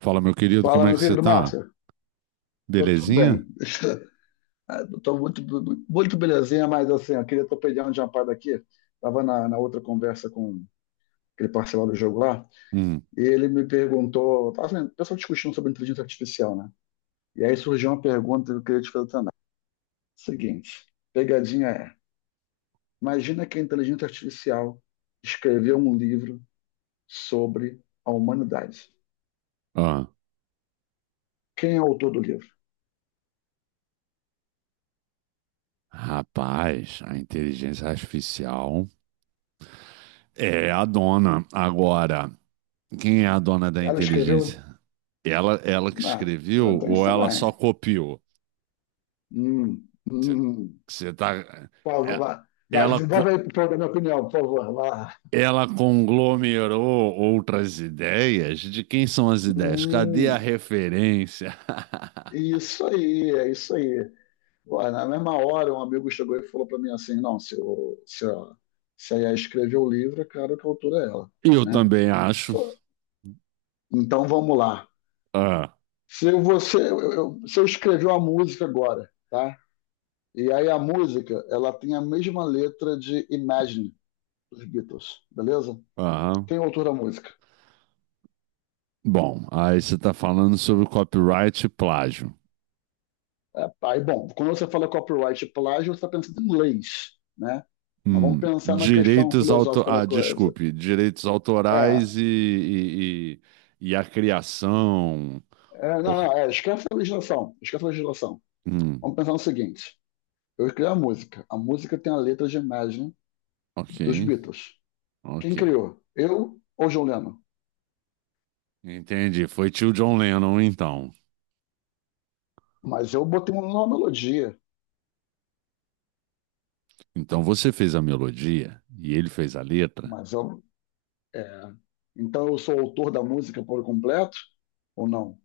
Fala, meu querido, como Fala, é que meu você querido tá? Márcio. Eu tô Belezinha? bem. Eu tô muito belezinha, mas assim, eu queria tua opinião de uma parada aqui. Tava na outra conversa com aquele parceiro do jogo lá, Hum. e ele me perguntou, tava assim, o pessoal discutindo sobre inteligência artificial, né? E aí surgiu uma pergunta que eu queria te fazer também. Seguinte, pegadinha é, imagina que a inteligência artificial escreveu um livro sobre a humanidade. Ah, Quem é o autor do livro? rapaz, a inteligência artificial é a dona. Agora, quem é a dona da Ela escreveu? inteligência? Ela que Não, escreveu tem isso ou ela só também. copiou? Hum, hum. Você, hum. você tá. Por favor, é- vai, Ela, desenvolve aí para a minha opinião, por favor. Vai lá. ela conglomerou outras ideias? De quem são as ideias? Cadê a Hum, referência? isso aí, é isso aí. Pô, na mesma hora, um amigo chegou e falou para mim assim: não, se a Yas escreveu o livro, é claro que a autora é ela, Eu né? também acho. Só- Então vamos lá. Ah, Se você, se eu escrever uma música agora, tá? E aí a música, ela tem a mesma letra de Imagine dos Beatles, beleza? aham. Quem é o autor da música? Bom, aí você está falando sobre copyright e plágio. É. Aí, bom, quando você fala copyright e plágio, você está pensando em leis, né? Mas vamos pensar na questão Direitos auto... filosófica da Ah, coisa. desculpe, direitos É, autorais e a criação. Não, Por... esquece a legislação, esquece a legislação. Hum, Vamos pensar no seguinte: eu criei a música. A música tem a letra de Imagine ok, dos Beatles. ok. Quem criou? Eu ou John Lennon? Entendi. Foi tio John Lennon, então. Mas eu botei uma nova melodia. Então você fez a melodia e ele fez a letra. Mas eu, é, então eu sou autor da música por completo ou não?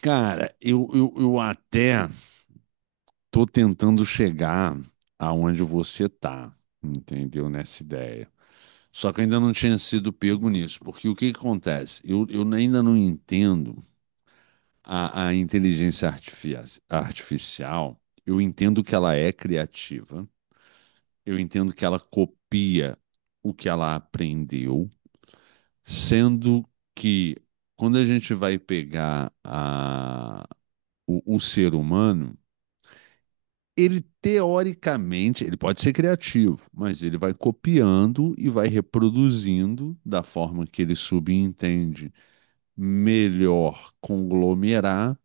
Cara, eu até tô tentando chegar aonde você tá, entendeu? Nessa ideia. Só que eu ainda não tinha sido pego nisso, porque o que que acontece? Eu ainda não entendo a inteligência artificial. Eu entendo que ela é criativa, eu entendo que ela copia o que ela aprendeu, sendo que quando a gente vai pegar o ser humano, ele teoricamente, ele pode ser criativo, mas ele vai copiando e vai reproduzindo da forma que ele subentende melhor conglomerar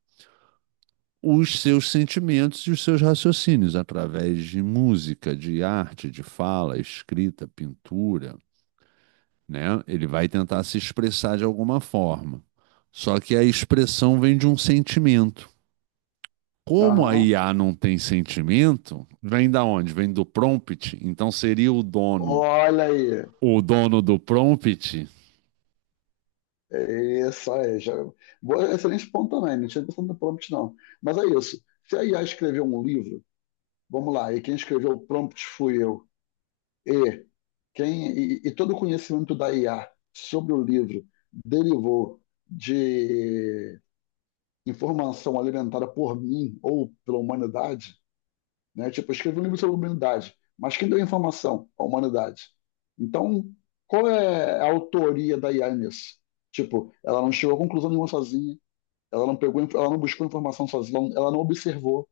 os seus sentimentos e os seus raciocínios através de música, de arte, de fala, escrita, pintura, né? Ele vai tentar se expressar de alguma forma. Só que a expressão vem de um sentimento. Como a Aham. IA não tem sentimento, vem da onde? Vem do prompt. Então seria Olha aí, o dono do prompt. é isso aí. Já... Boa, excelente ponto também. Não tinha pensado no prompt, não. Mas é isso. Se a IA escreveu um livro, vamos lá, e quem escreveu o prompt fui eu, e, e todo o conhecimento da IA sobre o livro derivou de informação alimentada por mim ou pela humanidade, né? Tipo, eu escrevi um livro sobre a humanidade, mas quem deu a informação? A humanidade. Então, qual é a autoria da IA nisso? Tipo, ela não chegou a conclusão nenhuma sozinha, ela não buscou informação sozinha, ela não observou,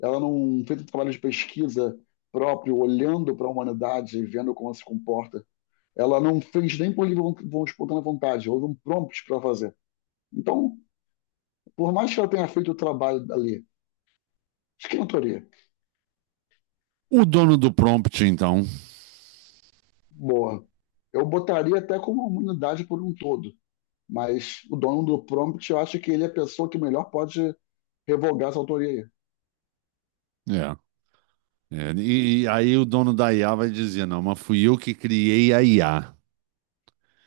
ela não fez um trabalho de pesquisa próprio, olhando para a humanidade, vendo como ela se comporta. Ela não fez nem por livre espontânea vontade, houve um prompt para fazer. Então, por mais que ela tenha feito o trabalho ali, de autoria? O dono do prompt, então. Boa. Eu botaria até como a humanidade por um todo, mas o dono do prompt, eu acho que ele é a pessoa que melhor pode revogar essa autoria aí. É. É, e aí o dono da IA vai dizer, não, mas fui eu que criei a IA.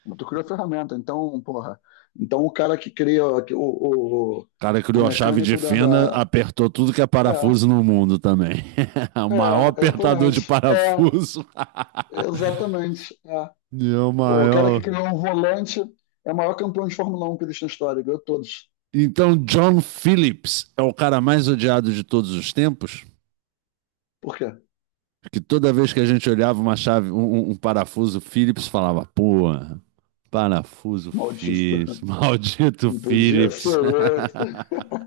Mas tu criou a ferramenta, então, porra. Então o cara que cria O cara o criou a chave de mecânico fenda, apertou tudo que é É, parafuso no mundo também. O é, maior apertador de exatamente. É, parafuso. exatamente. É. E é o O cara que maior. criou um volante é o maior campeão de Fórmula Um que existe na história, ganhou todos. Então, John Phillips é o cara mais odiado de todos os tempos? Por quê? Que toda vez que a gente olhava uma chave, um parafuso Phillips, falava, porra, parafuso Maldito. Phillips, maldito Não podia ser Phillips. outro.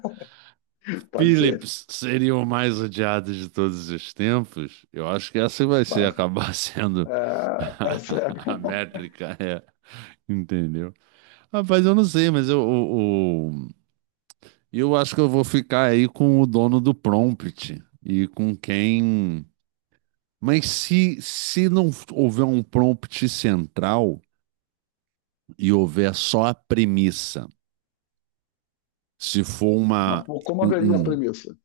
Pode ser. Phillips seria o mais odiado de todos os tempos? Eu acho que essa vai ser Mas, acabar sendo é, é sério. a métrica, é. Entendeu? Rapaz, eu não sei, mas eu, o- eu, acho que eu vou ficar aí com o dono do prompt e com quem. Mas se não houver um prompt central e houver só a premissa, se for uma, Mas pô, como um, haveria a um premissa?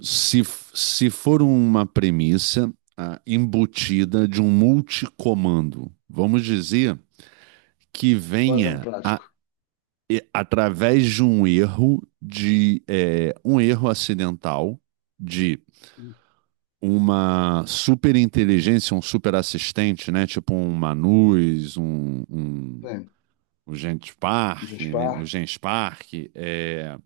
Se, se for uma premissa embutida de um multicomando, vamos dizer que Um exemplo venha a- prático. e- através de um erro de um erro acidental de uma superinteligência, um superassistente, né? Tipo um Manus, Tem. o Genspark, né? O Gespar. Genspark, é,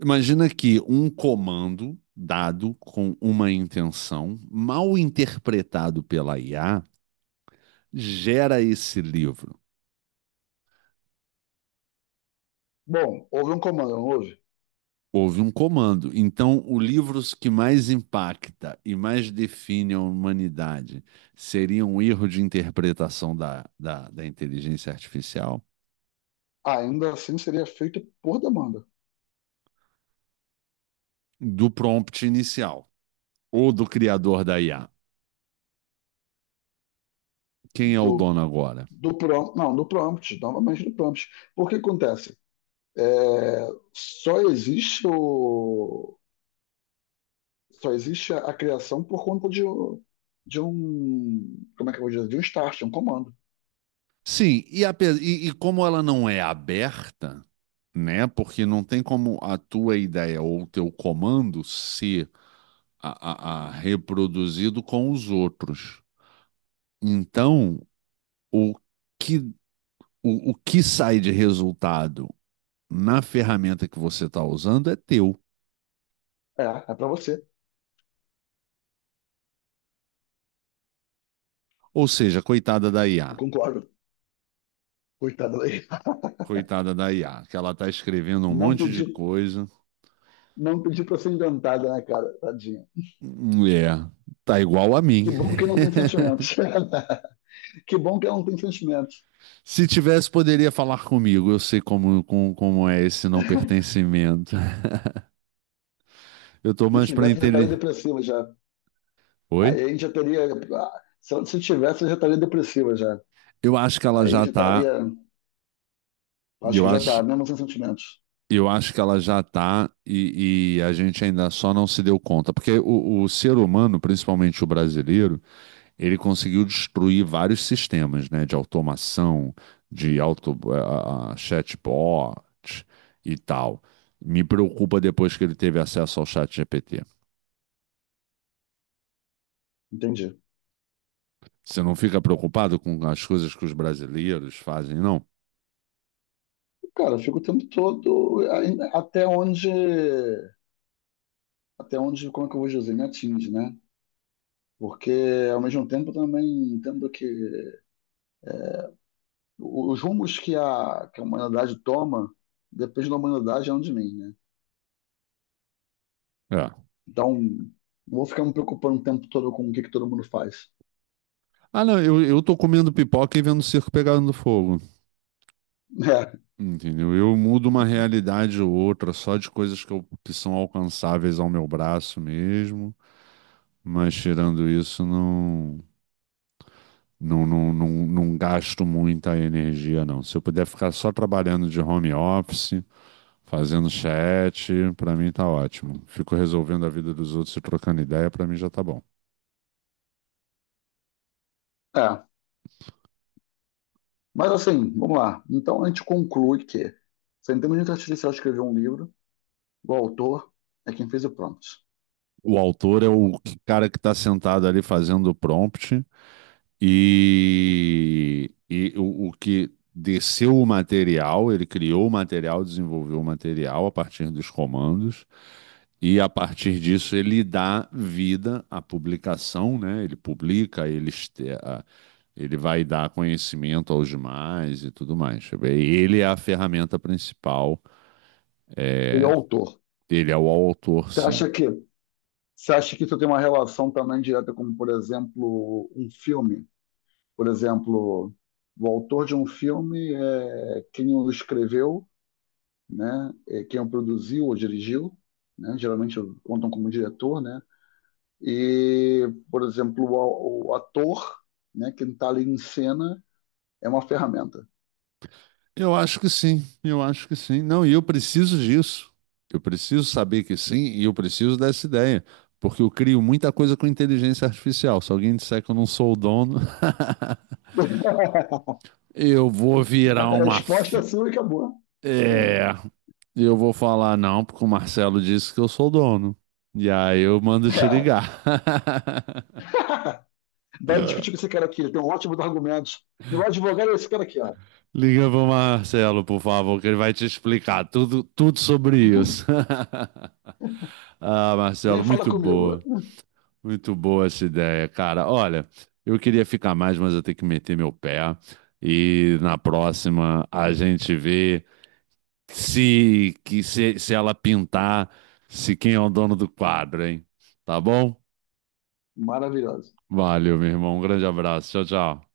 imagina que um comando dado com uma intenção, mal interpretado pela IA, gera esse livro. Bom, houve um comando, não houve? Houve um comando. Então, o livro que mais impacta e mais define a humanidade seria um erro de interpretação da inteligência artificial Ainda assim seria feita por demanda do prompt inicial ou do criador da IA. Quem é o do, dono agora? Não, do prompt, novamente do prompt. Por que acontece? É, só existe o, só existe a criação por conta de um, como é que eu vou dizer, de um start, um comando. Sim, e como ela não é aberta, né? Porque não tem como a tua ideia ou o teu comando ser a reproduzido com os outros. Então, o que, o que sai de resultado na ferramenta que você está usando é teu. É, é para você. Ou seja, coitada da Eu IA. concordo. Coitada daí. Coitada da IA, que ela está escrevendo um Não monte de pedi, coisa. não pedi para ser inventada, né, cara? Tadinha. É, tá igual a Que mim. bom que não tem sentimentos. Que bom que ela não tem sentimentos. Se tivesse, poderia falar comigo. Eu sei como é esse não pertencimento. Eu tô Se mais pra tivesse, já estaria entender. depressiva já. Oi? Aí a gente já teria. Ah, Se eu se tivesse, eu já estaria depressiva já. Eu acho que ela Aí já já tá. estaria. Acho Eu que já acho, tá, mesmo sem sentimentos. eu acho que ela já tá e a gente ainda só não se deu conta. Porque o ser humano, principalmente o brasileiro, ele conseguiu destruir vários sistemas, né? De automação, de chatbot e tal. Me preocupa depois que ele teve acesso ao chat GPT. Entendi. Você não fica preocupado com as coisas que os brasileiros fazem, não? Cara, eu fico o tempo todo aí, até onde. Até onde, como é que eu vou dizer, me atinge, né? Porque ao mesmo tempo eu também entendo que os rumos que a humanidade toma depende da humanidade e não de mim, né? É. Então, não vou ficar me preocupando o tempo todo com que todo mundo faz. Ah, não, eu tô comendo pipoca e vendo o circo pegando fogo. Entendeu? Eu mudo uma realidade ou outra só de coisas que são alcançáveis ao meu braço mesmo. Mas tirando isso, não gasto muita energia, não. Se eu puder ficar só trabalhando de home office, fazendo chat, pra mim tá ótimo. Fico resolvendo a vida dos outros e trocando ideia, pra mim já tá bom. É, é. Mas assim, vamos lá. Então a gente conclui que se a inteligência artificial escreveu um livro, o autor é quem fez o prompt. O autor é o cara que está sentado ali fazendo o prompt e o que desceu o material, ele criou o material, desenvolveu o material a partir dos comandos e a partir disso ele dá vida à publicação, né? Ele publica, ele vai dar conhecimento aos demais e tudo mais. Ele é a ferramenta principal, Ele é é, o autor. ele é o autor, Você sim. acha que, você acha que isso tem uma relação também direta com, por exemplo, um filme? Por exemplo, o autor de um filme é quem o escreveu, né? É quem o produziu ou dirigiu, né? Geralmente contam como diretor, né? E, por exemplo, o ator, né? Quem está ali em cena é uma ferramenta. Eu acho que sim, eu acho que sim. Não, e eu preciso disso. Eu preciso saber que sim, e eu preciso dessa ideia, porque eu crio muita coisa com inteligência artificial. Se alguém disser que eu não sou o dono, eu vou virar uma. resposta fe- é e acabou. É, eu vou falar não, porque o Marcelo disse que eu sou o dono. E aí eu mando te É. ligar. Vai discutir com esse cara aqui, ele tem um ótimo argumento. Meu advogado é esse cara aqui, ó. Liga pro Marcelo, por favor, que ele vai te explicar tudo, tudo sobre isso. Ah, Nem Marcelo, fala muito comigo. boa. Muito boa essa ideia, cara. Olha, eu queria ficar mais, mas eu tenho que meter meu pé. E na próxima a gente vê se, se ela pintar, se quem é o dono do quadro, hein? Tá bom? Maravilhoso. Valeu, meu irmão. Um grande abraço. Tchau, tchau.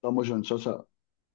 Tamo junto, tchau, tchau.